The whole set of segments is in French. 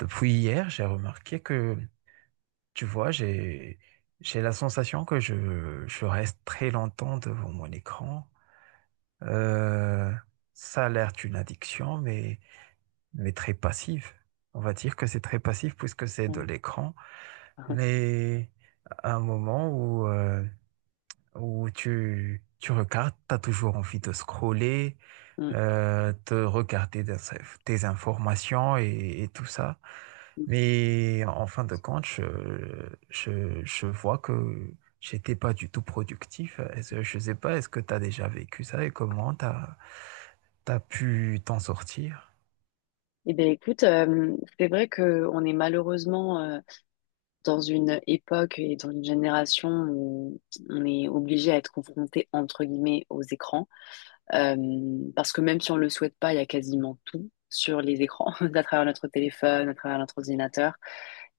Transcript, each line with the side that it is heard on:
right: Depuis hier, j'ai remarqué que, tu vois, j'ai la sensation que je reste très longtemps devant mon écran. Euh, Ça a l'air d'une addiction, mais très passive. On va dire que c'est très passif puisque c'est de
left: Ouais.
right: l'écran, mais à un moment où tu regardes, tu as toujours envie de scroller,
left: Mm.
right: te regarder tes informations et tout ça. Mais en fin de compte, je vois que j'étais pas du tout productif. Je sais pas, est-ce que tu as déjà vécu ça et comment tu as pu t'en sortir?
left: Eh bien, écoute, c'est vrai qu'on est malheureusement dans une époque et dans une génération où on est obligé à être confronté, entre guillemets, aux écrans. Parce que même si on le souhaite pas, il y a quasiment tout sur les écrans, à travers notre téléphone, à travers notre ordinateur.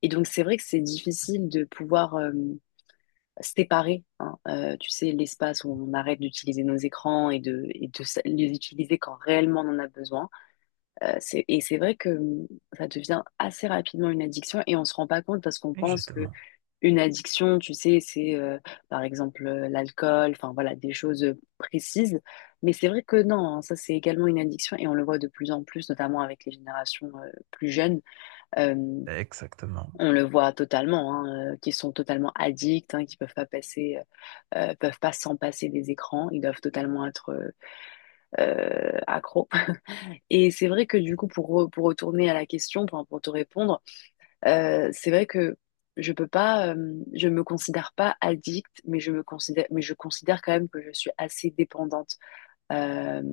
left: Et donc, c'est vrai que c'est difficile de pouvoir séparer, hein, tu sais, l'espace où on arrête d'utiliser nos écrans et de les utiliser quand réellement on en a besoin. Et c'est vrai que ça devient assez rapidement une addiction et on se rend pas compte parce qu'on
right: Oui,
left: pense que
right: justement,
left: une addiction, tu sais, c'est par exemple l'alcool, enfin voilà, des choses précises. Mais c'est vrai que non, hein, ça c'est également une addiction et on le voit de plus en plus, notamment avec les générations plus jeunes. Euh,
right: exactement.
left: on le voit totalement, hein, qui sont totalement addicts, hein, qui peuvent pas passer, peuvent pas s'en passer des écrans, ils doivent totalement être accros. Et c'est vrai que du coup, pour retourner à la question, enfin, pour te répondre, c'est vrai que je peux pas, je me considère pas addict, mais je me considère, mais je considère quand même que je suis assez dépendante euh,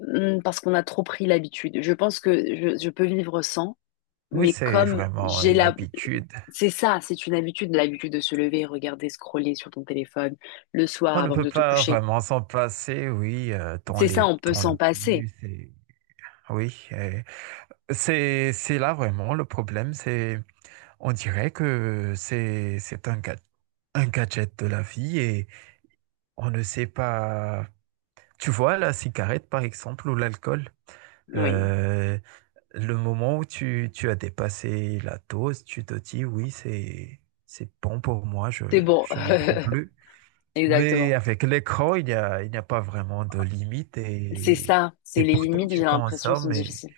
left: parce qu'on a trop pris l'habitude. Je pense que je peux vivre sans,
right: Oui,
left: mais
right: c'est
left: comme
right: vraiment
left: j'ai
right: une
left: la,
right: habitude.
left: c'est ça, c'est une habitude, l'habitude de se lever, regarder, scroller sur ton téléphone le soir
right: On ne
left: avant
right: peut
left: de te
right: pas
left: coucher.
right: vraiment s'en passer, oui, dans
left: C'est ça, on peut
right: dans le
left: s'en passer.
right: bus. Oui, et c'est là vraiment le problème, c'est... On dirait que un gadget de la vie et on ne sait pas. Tu vois, la cigarette, par exemple, ou l'alcool,
left: Oui,
right: euh, le moment où tu as dépassé la dose, tu te dis oui, c'est bon pour moi,
left: c'est bon,
right: je n'en prends plus. Mais
left: exactement.
right: avec l'écran, il n'y a pas vraiment de limite
left: C'est ça, c'est
right: et
left: les
right: pourtant
left: limites,
right: tu
left: j'ai l'impression, sont
right: consommes et...
left: difficiles.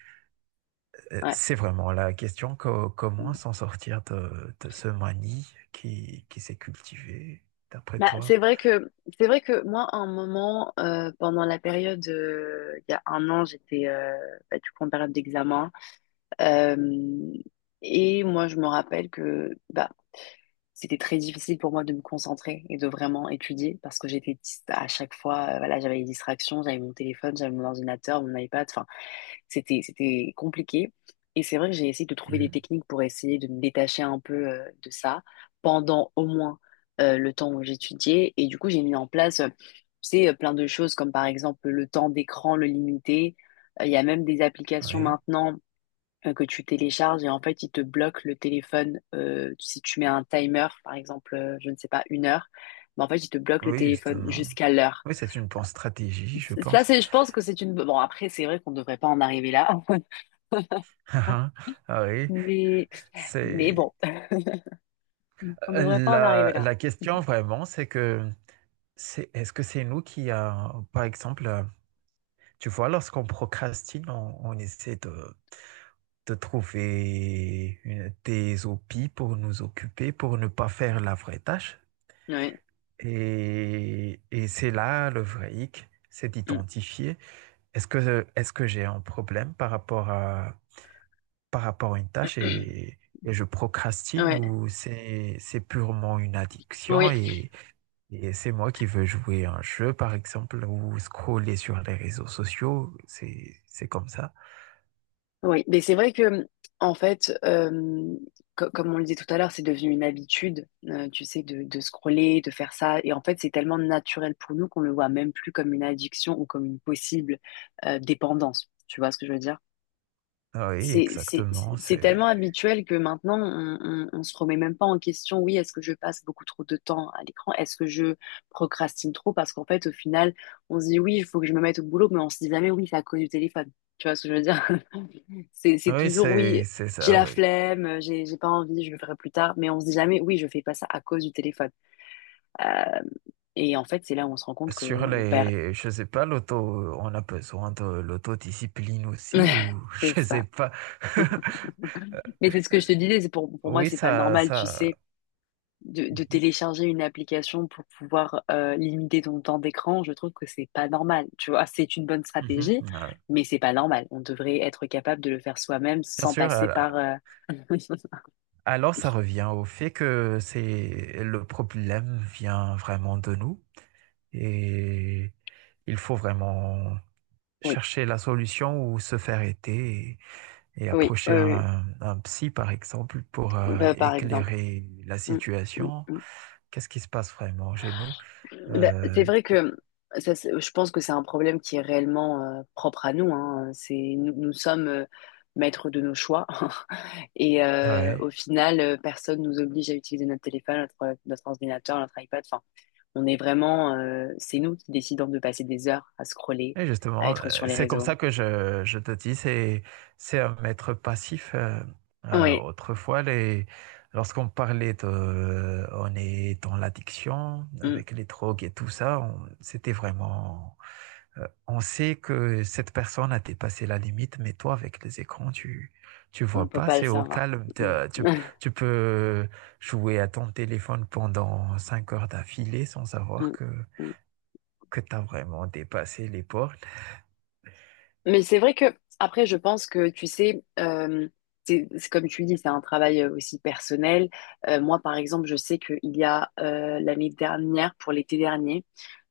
left: Ouais.
right: C'est vraiment la question, comment s'en sortir de ce manie qui s'est cultivé, d'après
left: Bah,
right: toi?
left: c'est vrai que moi, à un moment, pendant la période, il y a un an, j'étais bah, du coup en période d'examen. Euh, et moi, je me rappelle que bah, c'était très difficile pour moi de me concentrer et de vraiment étudier parce que j'étais à chaque fois, voilà, j'avais les distractions, j'avais mon téléphone, j'avais mon ordinateur, mon iPad, enfin, c'était compliqué. Et c'est vrai que j'ai essayé de trouver des
right: Mhm.
left: techniques pour essayer de me détacher un peu de ça pendant au moins le temps où j'étudiais. Et du coup, j'ai mis en place, tu sais, plein de choses comme par exemple le temps d'écran, le limiter. Il y a même des applications
right: Oui,
left: maintenant que tu télécharges et en fait, ils te bloquent le téléphone si tu mets un timer, par exemple, je ne sais pas, une heure. Mais en fait, ils te bloquent le
right: oui,
left: téléphone
right: justement.
left: jusqu'à l'heure.
right: Oui, c'est une bonne stratégie, je
left: Ça,
right: pense.
left: c'est, je pense que c'est une. Bon, après, c'est vrai qu'on ne devrait pas en arriver là.
right: Ah oui,
left: Mais, mais
right: c'est
left: bon, on ne devrait pas en arriver là.
right: la question vraiment, c'est que c'est est-ce que c'est nous qui a, par exemple, tu vois, lorsqu'on procrastine, on essaie de trouver des hobbies pour nous occuper, pour ne pas faire la vraie tâche.
left: Ouais.
right: Et c'est là le vrai hic, c'est d'identifier est-ce que j'ai un problème par rapport à une tâche
left: Mm.
right: et je procrastine
left: Ouais.
right: ou c'est purement une addiction
left: Oui.
right: et c'est moi qui veux jouer à un jeu par exemple ou scroller sur les réseaux sociaux, c'est comme ça.
left: Oui. Mais c'est vrai que, en fait, comme on le disait tout à l'heure, c'est devenu une habitude, tu sais, de scroller, de faire ça. Et en fait, c'est tellement naturel pour nous qu'on le voit même plus comme une addiction ou comme une possible, dépendance. Tu vois ce que je veux dire?
right: Ah oui,
left: c'est c'est-
right: exactement,
left: c'est tellement habituel que maintenant, on se remet même pas en question, oui, est-ce que je passe beaucoup trop de temps à l'écran? Est-ce que je procrastine trop? Parce qu'en fait, au final, on se dit, oui, il faut que je me mette au boulot, mais on se dit jamais, oui, c'est à cause du téléphone. Tu vois ce que je veux dire? C'est
right: oui,
left: toujours, oui,
right: c'est
left: j'ai
right: ça,
left: la
right: oui.
left: flemme, j'ai pas envie, je le ferai plus tard, mais on se dit jamais, oui, je fais pas ça à cause du téléphone. Euh, et en fait, c'est là où on se rend compte
right: Sur
left: qu'on perd.
right: les, je sais pas, l'auto, on a besoin de l'autodiscipline aussi, ou
left: C'est
right: je
left: ça.
right: sais pas.
left: Mais c'est ce que je te disais, c'est pour moi,
right: Oui,
left: c'est pas
right: ça,
left: normal, tu
right: ça.
left: sais, de
right: Mhm,
left: télécharger une application pour pouvoir limiter ton temps d'écran, je trouve que c'est pas normal. Tu vois, c'est une bonne
right: mhm.
left: stratégie, mais c'est pas normal. On devrait être capable de le faire soi-même
right: Bien
left: sans
right: sûr,
left: passer par.
right: alors ça revient au fait que c'est le problème vient vraiment de nous et il faut vraiment
left: Oui,
right: chercher la solution ou se faire aider et
left: oui,
right: approcher un psy, par exemple, pour
left: bah, par exemple.
right: éclairer la
left: Mm, mm,
right: situation.
left: mm.
right: Qu'est-ce qui se passe vraiment chez nous?
left: Bah, c'est
right: Euh,
left: vrai que je pense que c'est un problème qui est réellement propre à nous, hein. C'est, nous, nous sommes maîtres de nos choix et
right: ah ouais.
left: au final, personne nous oblige à utiliser notre téléphone, notre ordinateur, notre iPad. Enfin, on est vraiment, c'est nous qui décidons de passer des heures à scroller,
right: Et
left: à
right: justement,
left: être sur les
right: c'est comme
left: réseaux.
right: ça que je te dis, c'est un maître passif.
left: Oui,
right: Autrefois, les, lorsqu'on parlait on est dans l'addiction, avec les drogues et tout ça, c'était vraiment, on sait que cette personne a dépassé la limite, mais toi, avec les écrans, tu
left: on
right: vois
left: peut
right: pas,
left: pas le
right: c'est au
left: savoir.
right: calme.
left: Mm.
right: Tu peux jouer à ton téléphone pendant cinq heures d'affilée sans savoir
left: Mm.
right: que tu as vraiment dépassé les portes.
left: Mais c'est vrai que, après, je pense que, tu sais, c'est comme tu dis, c'est un travail aussi personnel. Moi, par exemple, je sais qu'il y a l'année dernière, pour l'été dernier,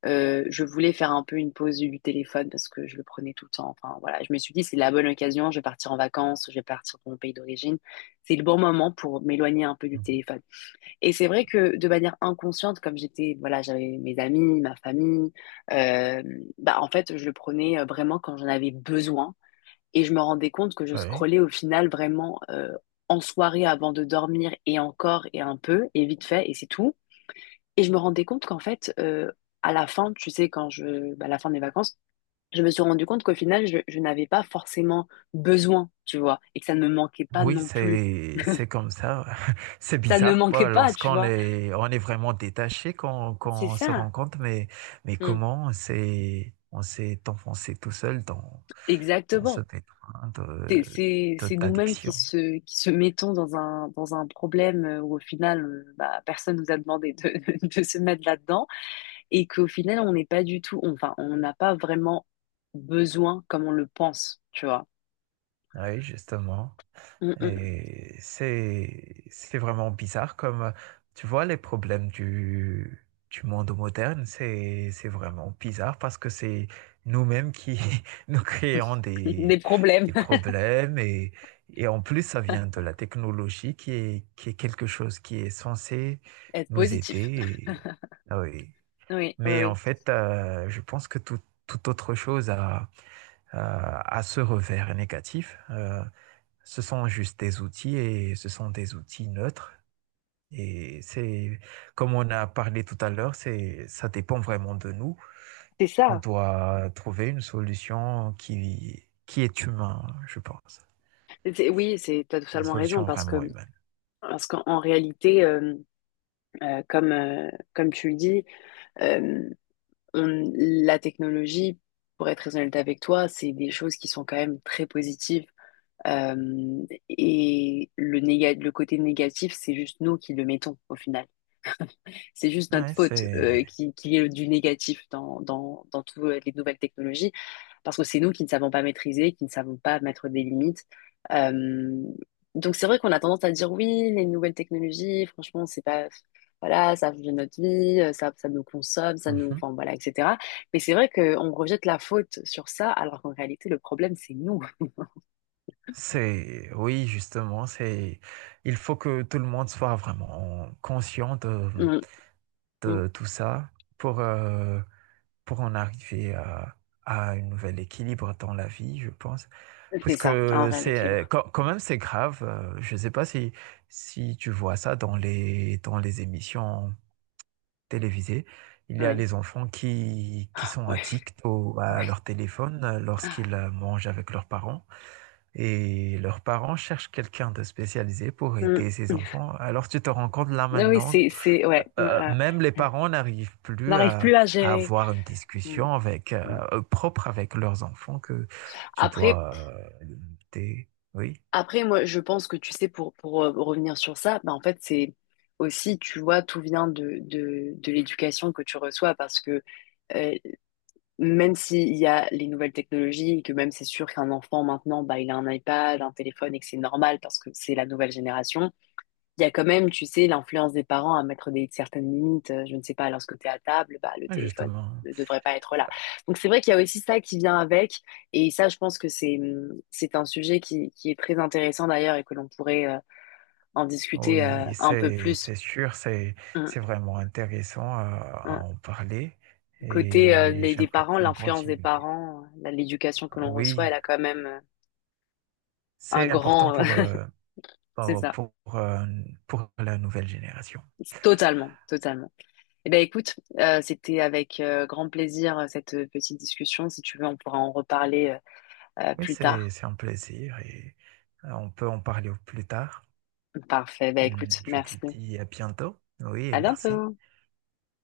left: je voulais faire un peu une pause du téléphone parce que je le prenais tout le temps. Enfin, voilà, je me suis dit, c'est la bonne occasion, je vais partir en vacances, je vais partir dans mon pays d'origine. C'est le bon moment pour m'éloigner un peu du
right: Mhm.
left: téléphone. Et c'est vrai que de manière inconsciente, comme j'étais, voilà, j'avais mes amis, ma famille, euh, bah, en fait, je le prenais vraiment quand j'en avais besoin. Et je me rendais compte que je
right: Oui.
left: scrollais au final vraiment en soirée avant de dormir et encore et un peu et vite fait et c'est tout. Et je me rendais compte qu'en fait, à la fin, tu sais, bah, à la fin des vacances, je me suis rendu compte qu'au final, je n'avais pas forcément besoin, tu vois, et que ça ne me manquait pas
right: Oui,
left: non plus.
right: c'est comme ça. C'est
left: Ça ne me
right: bizarre,
left: manquait
right: pas
left: pas, tu
right: lorsqu'on
left: vois.
right: est on est vraiment détaché
left: C'est
right: qu'on se
left: ça.
right: rend compte, mais
left: Mm.
right: comment on s'est enfoncé tout seul dans dans ce
left: Exactement.
right: pétrin
left: C'est, c'est, c'est nous-mêmes qui
right: d'addiction.
left: se, qui se mettons dans un problème où au final, bah, personne nous a demandé de, de se mettre là-dedans et qu'au final, on n'est pas du tout, enfin, on n'a pas vraiment besoin comme on le pense, tu vois.
right: Oui, justement.
left: Mm, mm.
right: Et c'est vraiment bizarre comme, tu vois, les problèmes du monde moderne, c'est vraiment bizarre parce que c'est nous-mêmes qui nous créons
left: Des problèmes.
right: des problèmes et en plus, ça vient de la technologie qui est quelque chose qui est censé
left: Être
right: nous aider.
left: positif.
right: Ah oui.
left: Oui, oui,
right: Mais en
left: oui.
right: fait, je pense que toute autre chose a ce revers négatif. Ce sont juste des outils et ce sont des outils neutres. Et c'est, Comme on a parlé tout à l'heure, ça dépend vraiment de nous.
left: C'est
right: On
left: ça.
right: doit trouver une solution qui est humaine, je pense.
left: Oui, t'as
right: Une
left: totalement raison
right: solution
left: parce que,
right: vraiment humaine.
left: parce qu'en en réalité, comme tu le dis, euh, la technologie, pour être très honnête avec toi, c'est des choses qui sont quand même très positives. Et le le côté négatif, c'est juste nous qui le mettons au final. C'est juste notre
right: Ouais,
left: faute
right: c'est...
left: qu'il y ait du négatif dans, dans toutes les nouvelles technologies, parce que c'est nous qui ne savons pas maîtriser, qui ne savons pas mettre des limites. Euh, donc c'est vrai qu'on a tendance à dire oui, les nouvelles technologies, franchement, c'est pas. Voilà, ça change notre vie, ça nous consomme, ça nous.
right: Mhm.
left: Enfin, voilà, etc. Mais c'est vrai qu'on rejette la faute sur ça, alors qu'en réalité, le problème, c'est nous.
right: Oui, justement, il faut que tout le monde soit vraiment conscient
left: Mm, mm.
right: de tout ça pour, euh, pour en arriver à un nouvel équilibre dans la vie, je pense. Parce
left: C'est ça, en
right: que c'est
left: réalité.
right: quand même c'est grave. Je ne sais pas si, si tu vois ça dans les émissions télévisées. Il y a
left: Oui,
right: les enfants qui sont
left: oui,
right: addicts à
left: oui.
right: leur téléphone lorsqu'ils mangent avec leurs parents. Et leurs parents cherchent quelqu'un de spécialisé pour
left: Mm.
right: aider ces enfants. Alors tu te rends compte là
left: Ah oui,
right: maintenant
left: ouais. euh,
right: même les parents n'arrivent plus
left: N'arrive plus à
right: à
left: gérer.
right: avoir une
left: Mm,
right: discussion avec,
left: mm.
right: propre avec leurs enfants que tu
left: Après,
right: dois limiter. Oui,
left: après, moi, je pense que tu sais, pour revenir sur ça, bah, en fait, c'est aussi, tu vois, tout vient de l'éducation que tu reçois parce que euh, même s'il y a les nouvelles technologies et que même c'est sûr qu'un enfant maintenant, bah, il a un iPad, un téléphone et que c'est normal parce que c'est la nouvelle génération, il y a quand même, tu sais, l'influence des parents à mettre des certaines limites. Je ne sais pas, lorsque tu es à table, bah, le
right: ouais,
left: téléphone
right: justement.
left: ne devrait pas être là. Donc c'est vrai qu'il y a aussi ça qui vient avec. Et ça, je pense que c'est un sujet qui est très intéressant d'ailleurs et que l'on pourrait en discuter
right: Oui,
left: un peu plus.
right: c'est sûr,
left: Hum,
right: c'est vraiment intéressant à
left: hum.
right: en parler
left: Côté
right: et
left: des
right: j'aimerais
left: parents,
right: bien
left: l'influence des
right: continuer.
left: parents, l'éducation que l'on reçoit, elle
right: Oui,
left: a quand même un
right: c'est important
left: grand.
right: pour,
left: C'est
right: pour,
left: ça.
right: pour, euh, pour la nouvelle génération.
left: Totalement, totalement. Eh ben écoute, c'était avec grand plaisir cette petite discussion. Si tu veux, on pourra en reparler
right: Oui,
left: plus tard.
right: c'est un plaisir et on peut en parler au plus tard.
left: Parfait. Ben
right: Hmm,
left: écoute,
right: je te
left: merci.
right: dis à bientôt. Oui,
left: À
right: merci.
left: bientôt.